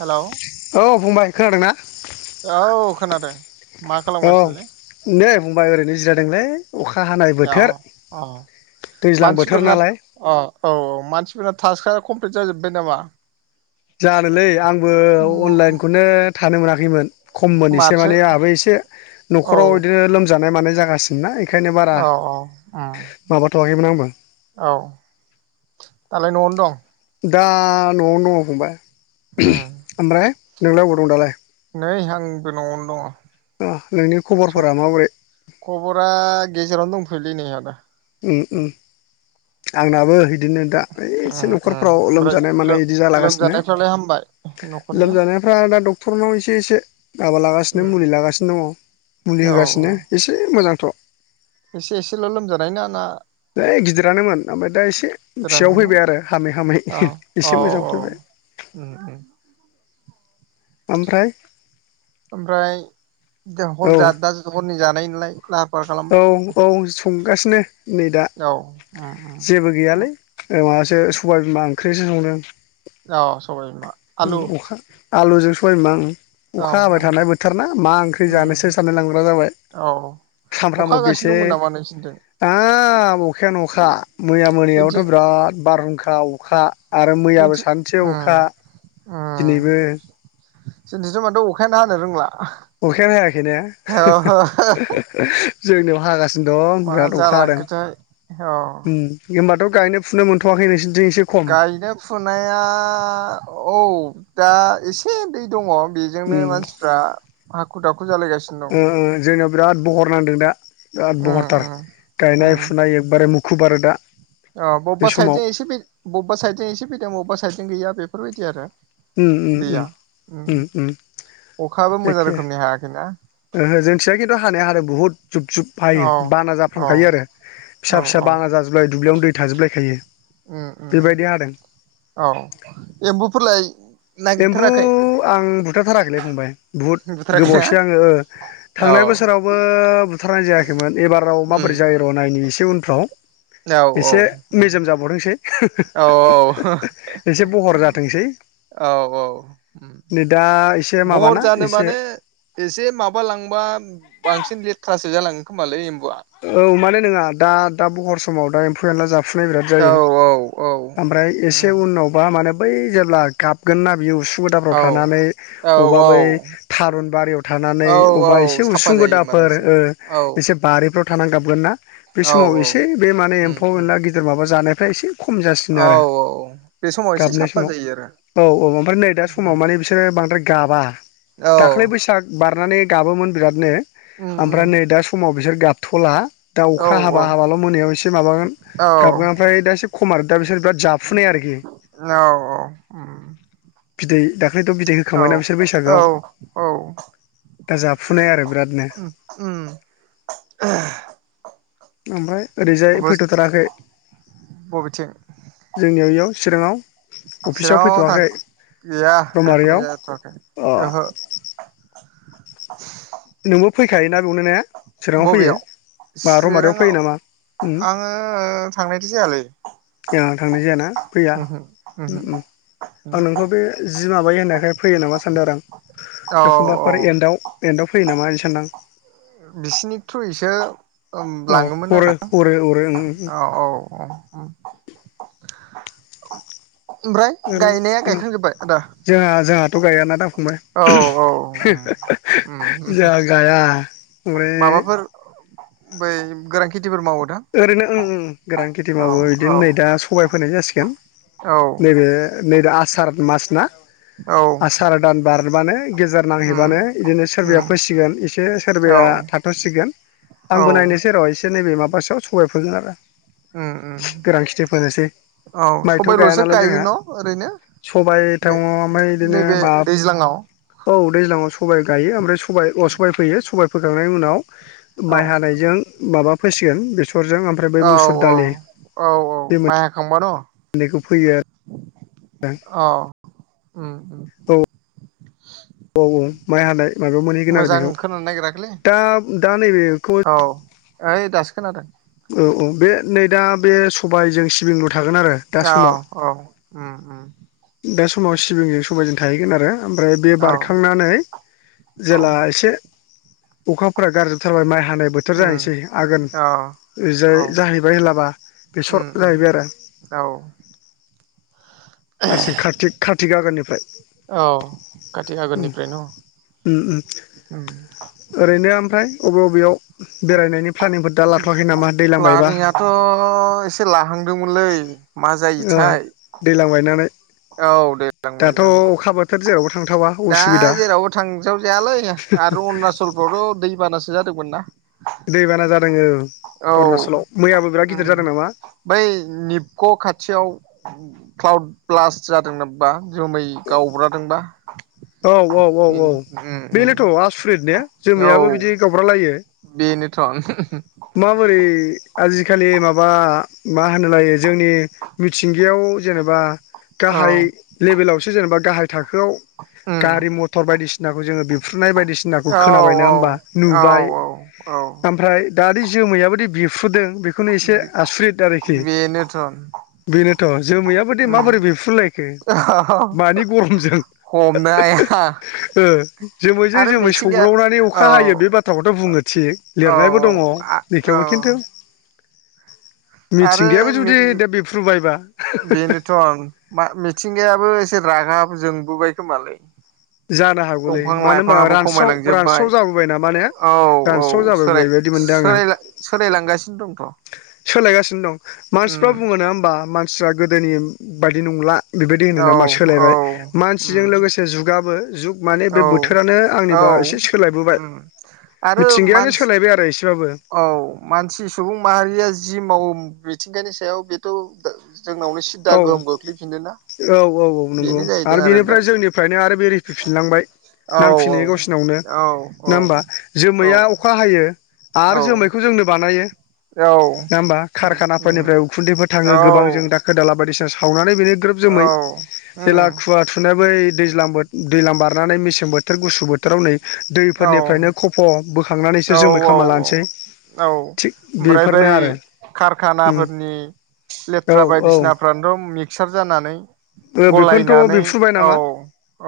Hello औ फंबाय खोनादों ना औ खोनादों मा औ खालामगासिनोलै नै फंबाय ओरैनो जिरादोंलै औ औ दैज्लां बोथोर मानसिफोरना नालाय अ औ औ मानसिफोरना थास्कआ कमप्लिट जाजोब्बाय नामा जानोलै आंबो अनलाइनखौनो थानो मोनाखैमोन खममोन एसे माथो माने आहाबो एसे औ न'खराव बिदिनो लोमजानाय मानाय जागासिनोना बेखायनो बारा औ औ उम माबाथ'वाखैमोन आंबो औ दालाय न'आवनो दं दा न'आवनो दङ फंबाय उम ओमफ्राय नोंलाय अबाव दं दालाय नै आंबो न'आवनो नोंनि दङ स खबरफोरा माबोरै खबरा गेजेरावनो दंथयोलै नै आदा उम उम आंनाबो बिदिनो दा एसे उम उम न'खरफ्राव ओमफ्राय लोमजानाय मानाय बिदि जालागासिनो लोमजानायफ्रालाय हामबाय न'खरनिया लोमजानायफ्रा दा डक्ट तरनाव एसे एसे माबा लागासिनो उम मुलि लागासिनो दङ मुलि औ औ होगासिनो एसे मोजां अथ' एसे एसेल' लोमजानाय ना ना ओइ गिदिरानोमोन ओमफ्राय दा एसे फिसायाव देरानोमोन न फैबाय आरो हामै हामै औ औ एसे मोजां औ फैबाय उम उम ओमफ्राय ओमफ्राय दा हर औ जा दा हरनि जानाय नालाय लाहार फाहार खालामबाय औ औ संगासिनो नै दा औ उम जेबो उम गैयालै ओ माबासो सबायबिमा ओंख्रिसो संदों औ सबाय बिमा आलु अखा आलु जों सबायबिमां ओं औ अखा हाबाय थानाय बोथोर ना मा ओंख्रि उम जानोसो जानो लांग्रा जाबाय औ अखा सामफ्रामबो हागासिनो बेसे दंमोन नामा नोंसिनिथिं हाब अखायानो अखा मैया जोंथिं मैायावथ' बिराद बारहुंखा अखा आरो मैयाबो जोंथिं सानसे अखा उम दिनैबो जोंनिथिंथ' माथो अखायानो हानो रोंला अखायानो हायाखै ने जोंनियाव हागासि दं मा बिराद अखा हादों जालांखोथाय औ होनबाथ' गायनो फुनो मोनथ'वाखै नोंसोर गायनो फुनाया औ दा एसे दै दङ बेजोंनो उम मानसिफ्रा हाखु दाखु जालायगासिनो ओ दं ओ जोंनाव बिराद बहर नांदों दा बिराद उम बहरथार उम गायनाय उम फुनाय एखबारे मुखुब आरो दा अ बे बबेबा साइड समाव जजों एसे बबेबा साइड जों एसे फैदों बबेबा साइद जों गैया बेफोरबायदि आरो उम उम उम उम उम अखायाबो मोजां एखे रोखोमनि हायाखैना ओहो जोंथिया खिन्थु हानाया हानो बुहुत जुब जुब हायो औ बाना औ जाफ्रामखायो आरो औ फिसा फिसा औ बाना जाजोबलायो दुब्लियावनो दै थाजोबलायखायो उम उम बेबायदि हादों औ एम्बुफोरलाय एम्बु नागिरथाराखै आं बुथारथाराखैलै फंबाय बुहुद बुथाराखैना गोबावसो आङो औ थांनाय बोसोरावबो बुथारनाय जायाखैमोन एबाराव उम माबोरै जायो र' नायनायनि एसे उन औ औ उम जाबावथोंसै औ औ एसे बहर जाथोंसै औ औ उम नै दा एसे भहर माबाना जानो एसे माने एसे माबा लांबा बांसिन लेथ्रासो जालाङो खोमालै एम्बुआ औ माने नङा दा दा बहर समाव दा एम्फौ एनला जाफ फुनाय बिराद औ जायो औ औ ओमफ्राय एसे उम उनावबा माने बै जेब्ला गाबगोन ना उसुं गोदाफ्राव औ थानानै अबेबा औ बै औ थारुन बारियाव थानानै औ अबेबा औ एसे साफा उसुं जायो होमबाना गुदाफोर एसे ओ औ एसे बारिफ्राव थाना गाबगोन ना बे औ समाव औ एसे बे माने उम एम्फौ उम एनला गिदर माबा जानो। ओमफ्राय एसे खम जासिनो औ आरो। औ बे समाव एसे गाबनाय साफा समाव जायो आरो औ औ ओमफ्राय नै दा समाव माने बिसोरो बांद्राय ग गाबा औ दाख्लै बैसाग बारनानै गाबोमोन बिरादनो उम उम ओमफ्राय नै दा समाव बिसोर गाबथ'ला। दा औ अखा औ हाबा हाबाल' मोनायाव एसे माबागोन। औ गाबगां ओमफ्राय दा एसे खमार दा बिसोर बिराद जाफुनाय आरोखि। औ औ उम। बिदै दाख्लैथ' बिदै होखाबाय ना बिसोर औ बैसागोआव। औ दा जाफुनाय आरो बिरादनो। उम उम [inaudible] ओमफ्राय ओरैजाय फैथ'थाराखै बबेथिं जोंनियाव इयाव। चिराङाव अफिसाव फैथ'वाखै। गया थां थ'नाय रमारियाव जाया थ'आखै अ ओहो। नोंबो फैखायोना बेवनो नो चिराङाव फैयो। बबेयाव बा रमारियाव चिराङाव फैयो नामा उम आङो थांनायथो जायलै। आंहा थांनाय जायाना फैया उम उम। आं नोंखौ बे जि माबायो होननायखाय फैयो नामा सानदों आरो आं औ एखमबाफोरै औ एन्डआव एन्डआव फैयो नामा ओरै सानदां। ओ बिसिनि थ्रुयैसो ओम औ लाङोमोन हरो आरो हरो हरो ओं ओं औ‌ औ औ। उम गायनाया ओरैनो गायखांजोब्बाय आदा जोंआ जोंआ। थ' गायाना दा फंबाय औ औ उम उम जा गाया। ओमफ्राय माबाफोर बै गोरां ओरैनो ओं उम गोरान खेथि औ मावो औ इदि नै दा सबाय फोनाय जासिगोन। औ नैबे नै दा आसार मास ना। औ आसारा दान बारबानो गेजार उम नांहैबानो इदिनो उम सोरबाया फिसिगोन एसे सोरबाया औ होसिगोन औ आंबो नायनैसोर' एसे नैबे माबा साव सबायफोनो आरो। उम उम गोरां खिथि फोनोसै। औ माइथ' गाया सबायल'सो नालाय गायो जोंहा न' ओरैनो। सबाय बे थउाव ओमफ्राय इदिनो नैबे बाब दैज्लाङाव औ दैज्लाङाव सबाय गायो ओमफ्राय सबाय अ सबाय फैयो सबाय फोखांनायनि उनाव औ माइ हानायजों माबा फैसिगोन बेस ओरजों ओमफ्राय बै औ मुसुर औ दालि औ औ बे मोन माइ हाखांबा नैखौ फैयो आर -‌- अ उम औ [inaudible] औ औ माइ हानाय। माबायाव मोनहैगोन आरो मोजां बेखौ खोनानो नागिराखैलै दा दा नैबेखौ औ ओइ दासो खोनादों। औ-औ बे नै दा बे सबायजों सिबिं आव औ उम उम। दा समाव सिबिंजों सबायजों थाहैगोन आरो। ओमफ्राय बे औ बारखांनानै औ जेला एसे अखाफोरा गारजोबथारबाय माइ हानाय बोथोर उम जाहैसै आगोन औ ओजाय औ जाहैबाय होनलाबा बेसर उम उम जाहैबाय आरो। औ। मासिग खात्कि खातिगागोननिफ्राय औ काति ओम। आगोननिफ्रायनो उम उम उम ओरैनो ओमफ्राय अबे अबेयाव बेरायनायनि प्लानिंफोर दा लाथ'वाखै नामा दैलां बायबा प्लानिंआथ' एसे लाहांदोंमोनलै मा ओ जायोथाय। दैलां बायनानै। औ दैज्लां दाथ' बायनानै अखा बोथोर जेरावबो थांथावा दा उसुबिदा जेरावबो थांजाव जायालै आरो अरुनाचल फोरावथ' दै बानासो जादोंमोनना। दैबाना जादों ओ अरुनाचलाव मैयाबो बिराद उम गिदिर जादों नामा। बै निबक' खाथियाव क्लाउड ब्लास्ट जादों नोबा जोमै गावब्रादोंबा। औ औ औ उम औ। उम उम बेनोथ' आसुरित ने जोमायाबो बिदि औ गावब्रा लायो। बेनोथ' माबोरै आजिखालि माबा मा होनो लायो जोंनि मिथिंगायाव जेनेबा औ गाहाय लेभेलाव सो जेनेबा गाहाय थाखोआव उम गारि मथर बायदिसिनाखौ जोंङो बे फफ्रुनाय बायदिसिनाखौ औ खोनाबाय नङा होमबा औ औ नुबाय औ औ ओमफ्राय दानि जोमैयाबोदि बिरफ्रुदों बेखौनो एसे आसुरिद आरोखि। बेनोथ' उम बेनोथ' जोमैयाबो दे माबोरै बेरफ्रुलायखो मानि गरमजों [unintelligible] ओ जोमैजों आरो जोमै मिथिंगाया सौग्रावनानै औ अखा हायो बे बाथ्राखौथ' बुङो थिग औ लिरनायबो दङ। आ- औ बेखेवो खिनथु [inaudible] आरो मे जुदि दा बेफ्रुबायबा बेनोथ' मिथिंगायाबो एसे रागाबो जोंबोबायखोमालै। जानो हागौलै दंफां मानो होनबा लाइफाङाबो रानस्राव रानस्राव खमायलांजोबबाय जाबोबाय नामा ने औ औ रानस्राव जाबोबाय सोलाय बायदि मोनदों आङो सोलायलां सोलायलांगासिनो दं थ'। सोलायगासिनो दं मानसिफ्रा बुङो नङा होमबा मानसिफ्रा गोदोनि बायदि नंला बेबायदि औ होनो नामा सोलायबाय मानसिजों उम लोगोसे जुगाबो जुगगाबो जुग माने बे औ बोथोरानो आंनिबा औ एसे सोलायबोबाय। उम आरो मिथिंगायानो मानसि सोलायबाय आरो एसेबाबो। औ मानसि सुबुं माहारिया जि मावो मिथिंगानि सायाव बेथ' जोंनावनो औ सिदा गोहोम खोख्लैफिननो ना औ औ औ नंगौ आरो बेनिफ्राय जोंनिफ्रायनो आरो बे रिफिफिनलांबाय। औ नांफिनो गावसिनावनो औ औ नङा होमबा औ जोमैया अखा हायो। औ आरो जोमैखौ जोंनो बानायो। औ नङा होमबा उम उम कारखानाफोरनिफ्राय उखुन्दैफोर थाङो औ गोबां जों दा खला बायदिसिना सावनानै बेनो ग्रोब जोमै औ जेला उम खुवा थुनाय बै दैज्लां बोथ दैलां बारनानै मेसें बोथोर गुसु बोथोराव नै औ दैफोरनिफ्रायनो खफ' औ बोखांनानैसो जोमै खालामना लानोसै औ औ थिग ओमफ्राय बै बेफोरनो आरो उम कारखानाफोरनि औ लेथ्रा बायदिसिनाफ्रानोथ' मिक्सार जानानै औ बेफोरनोथ' गलायनानै बेफ्रुबाय औ नामा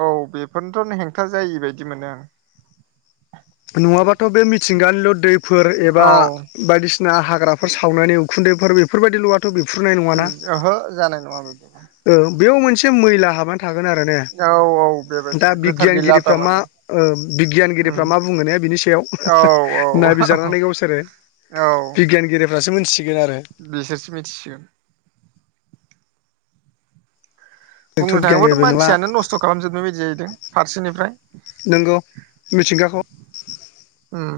औ बेफोरनोथ'नो हेंथा जायिबायदि बिदि मोनो आं। नङाबाथ' बे मिथिंगानिल' दै फोर एबा औ बायदिसिना हाग्राफोर सावनानै उखुन्दैफोर बेफोरबायदिल' दं बिरफ्रुनाय नङाना ओहो जानाय नङा बिदिनो ओ बेयाव मोनसे मैला हाबाना थागोन आरो ने औ औ दा बेबायदिनो गोथार गैला बिगियानगिरिफ्रा मा थारमाने ओ उम बियानगिरिफ्रा मा बुंङोने बिनि सायाव औ नायबिरनानै गावसोरो बिगियानगिरिफ्रासो मोन बेसोरसो मिथिसिगोन। बुंनो जोंथ' थाङोबाथ' बिगियानगिरिबो नङा मानसियानो नस्थ' खालामजोबनाय बायदि जाहैदों फारसेनिफ्राय नोंगौ मिथिंगाखौ ओम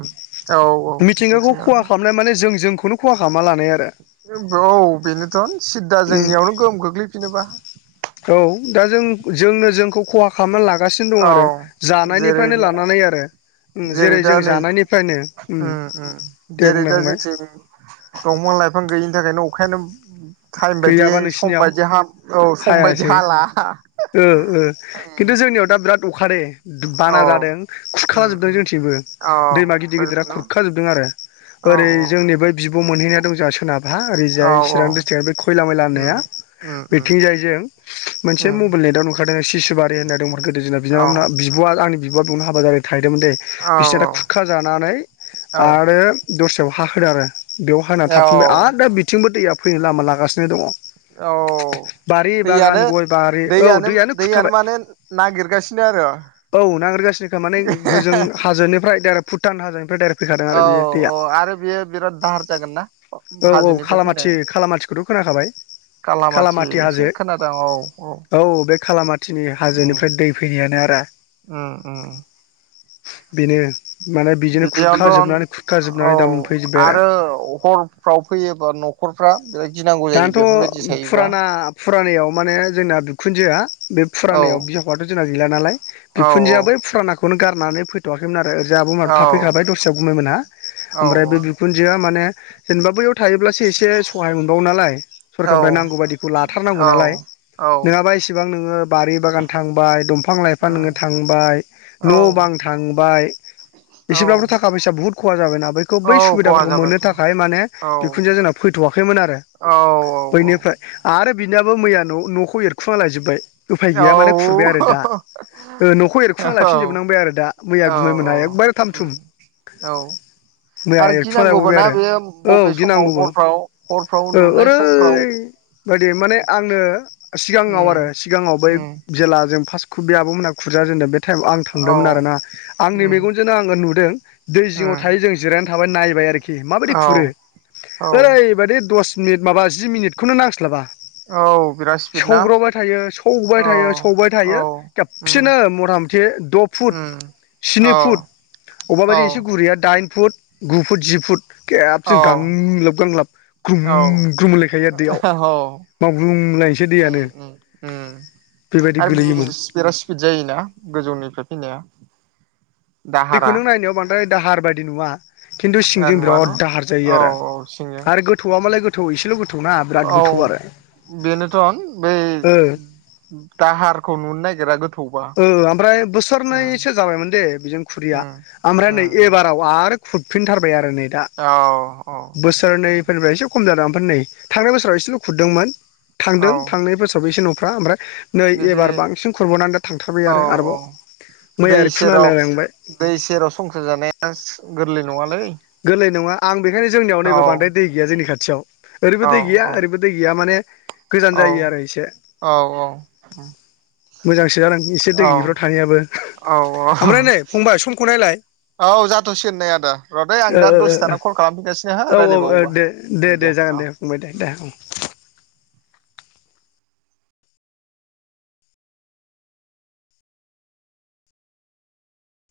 मिथिंगाखौ खहा खालामनाय माने जों जोंखौनो खहा खालामना लानाय आरो औ बेनोथ' सिददा उम जोंनियावनो गोहोम खोख्लैफिनोबा। औ दा जों जोंनो जोंखौ खहा खालामनानै लागोन लागासिनो दं औ आरो जेरै जानायनिफ्रायनो लानानै आरो उम जेरै दा जों नै जानायनिफ्रायनो उम उम दे जेरै बुंलाय दा फंबाय जोंथि दंम फां लाइफां गैयिनि थाखायनो अखायानो टाइम बायदियै गैयाबा सम नोंसिनियाव बायदि हा औ सम बायदि हाला ओओ खिन्थु जोंनियाव दा बिराद अखारे बाना औ जादों उम खुरखालाजोबदों उम जोंथिंबो औ दैमा गिदिर गिदिरा फोजोबन' औ खुरखाजोबदों आरो ओरै औ जोंनिबेै बिब' मोनहैनाय दं जोहा सोनाबहा औ ओरैजाय औ चिरां डस्ट्रिक्टआ बे खैला मैला उम होननाया उम उम बेथिंजाय जों मोनसे उम मबाइल नेटाव नुखारदों खबसुबारि होननाय दंमोन गोदो जोंना औ बिनानावमोना बिब'आ आंनि बिब'आ बिआवनो हाबा जादों थाहदोंमोन दे बिस्ना दा खुरखा जानानै औ आरो दस्रायाव हा होदो आरो बेयाव हाना औ थाफिनबाय औ आर दा बिथिंबो दैया फैनो लामा लागासिनो दङ' औ बारि बागान दैयानो गय बारि औ दैयानो दैयानो खुरखाबाय माने नागिरगासिनो आरो औ नागिरगासिनोखा माने होजों हाजोनिफ्राय डाइरेक्ट भुटान हाजोनिफ्राय डाइरेक्ट फैखादों औ आरो बियो दैया औ आरो बियो बिराद दाहार जागोन ना औ औ हाजोनिफ्राय खालामाथि खालामाथिखौथ' खोनाखाबाय खालामाथि एसे खोनादों औ औ दिनि उम हाजोनिफ्राय दै फैनायानो आरो उम उम बेनो माने बिजोंनो खुरख बिदियावनोथ' जोबनानै खुरख औ जोबनानै दा मोनफैजोब्बाय आरो हरफ्राव फैयोबा न'खरफ्रा बिराद गिनांगौ जायो दान्थ' बेफोरबायदि थायोबा फुराना फुरानायाव माने जोंना बिखुनजोआ बे औ फुरानाव बिहाबुआथ' जोंना गैला नालाय औ बिखुनजोआ बै फुरानाखौ बेखौनो गारनानै फैथ'वाखैमोन आरो ओरैजाय आब' औ मोनहाथ' थफैखाबाय औ दस्रायाव गुमैमोनहा औ ओमफ्राय बे बिखुनजोआ माने जेनेबा बैयाव थायोब्लासो एसे सहाय मोनबावो नालाय औ सरखारारनिफ्राय नांगौ बादिखौ औ लाथारनांगौ नालाय औ नोङाबा इसिबां नोङो बारि बागान थांबाय द फां लाइफां उम नोङो थांबाय औ न' बां थांबाय औ एसेब्लाबोथ' थाखा फैसा बुहुद खहा जाबायना बेखौ बै औ खहा सुबिदाफोरखौ मोननो जाबायथ' थाखाय माने औ बिखुन्जोआ जोंना फैथ'वाखैमोन आ आरो बिनियाबो मैया न' न'खौ एरखुना लायजोबबाय उफाय औ गैया माने खुरबाय आरो दा ओ न'खौ औ एरखुना लफिनजोबनांबाय आरो दा मैया औ गुमैमोनहा औ एकबारे थाम थुम मैया आरो एक्स' जाबावबाय गिनांगौबोना बेयो आरो औ बबे समाव गिनांगौबो हरफ्राव हरफ्राव औ उन्दुनाय ओरै समफ्राव बायदि माने आंनो सिगाङाव उम आरो सिगाङाव बै उम जेला जों फास्क खु बे आाब' मोना खुरजा जेन्दों बे थाइम आं औ थांदोंमोन आरोना आंनि उम मेगनजोंनो आङो नुदों दै जिङाव उम थायो जों जिरायनो थाबाय नायबाय आरोखि माबायदि औ खुरो औ ओैबायदि दसे मिनिट माबा जि मिनिटखौनो नांस्लाबा औ बिराद स्पिड ना सौग्रावबाय थायो सौबाय औ थायो सौबाय औ थायो उम खेबसिनो मटा मथि द'पुद उम औ सिनिपुद औ अबाबायदि इसे गुरैया दाइन फुट गुफुट जि फुट औ खेबसेन गांलाब गांलाब ग्रुम औ ग्रुम ओनलायखायो आरो दैयाव औ मावग्रुमलायसै दैयानो उम उम उम बेबायदि आरो बि गोलैयोमोन -बिराद स्पिड जायोना गोजौनिफ्राय फैनाया। दैखौ दाहारा नों नायनायाव बांद्राय दाहार बायदि नुआ। खिन्थु ए सिंजों नुवा न बिराद दाहार जायो औ आरो औ सिंजों आरो गोथौआ मालाय गोथौ इसेल' गोथौ ना बिराद औ गोथौ आरो बेनोथ'न बै ओ दाहारखौ नुनोनायगिरा गोथौ ओ ओमफ्राय बोसोरनैसो जाबायमोन दे बेजों खुरैया उम ओमफ्राय उम नै उम एबाराव आरो खुदफिनथारबाय आरो नै दा। औ औ बोसोरनैफोरनिफ्राय एसे खम जादों। नै थांनाय बोसोराव एसेल' खुरदोंमोन औ थांदों थांनाय बोसोरावबो एसे न'फ्रा ओमफ्राय नै बिदि एबार बांसिन खुरब'नानै [unintelligible] औ औ दै ओरै सेराव खुनालायलांबाय दै सेराव संसार जानाया गोरलै नङालै। गोरलै नङा आं बेखायनो जोंनियाव औ नैबेयाव बांद्राय दै गैया जोंनि खाथियाव। ओरैबो औ दै गैया औ ओरैबो दै गैया माने गोजान औ जायो आरो इसे। औ मोजांसो जादों एसे दै औ गेयिफ्राव थानायाबो औ ओमफ्राय नै फंबाय समखौ नायलाय। औ जाथ'सिगोन दे आदा। दै आं ओ दा ओ ओ दसे थाना कल खालामफिनगासिनो हो औ औ औ रायलायबावोबा दे दे दे जागोन दे फंबाय दे उम दे औ। [unintelligible]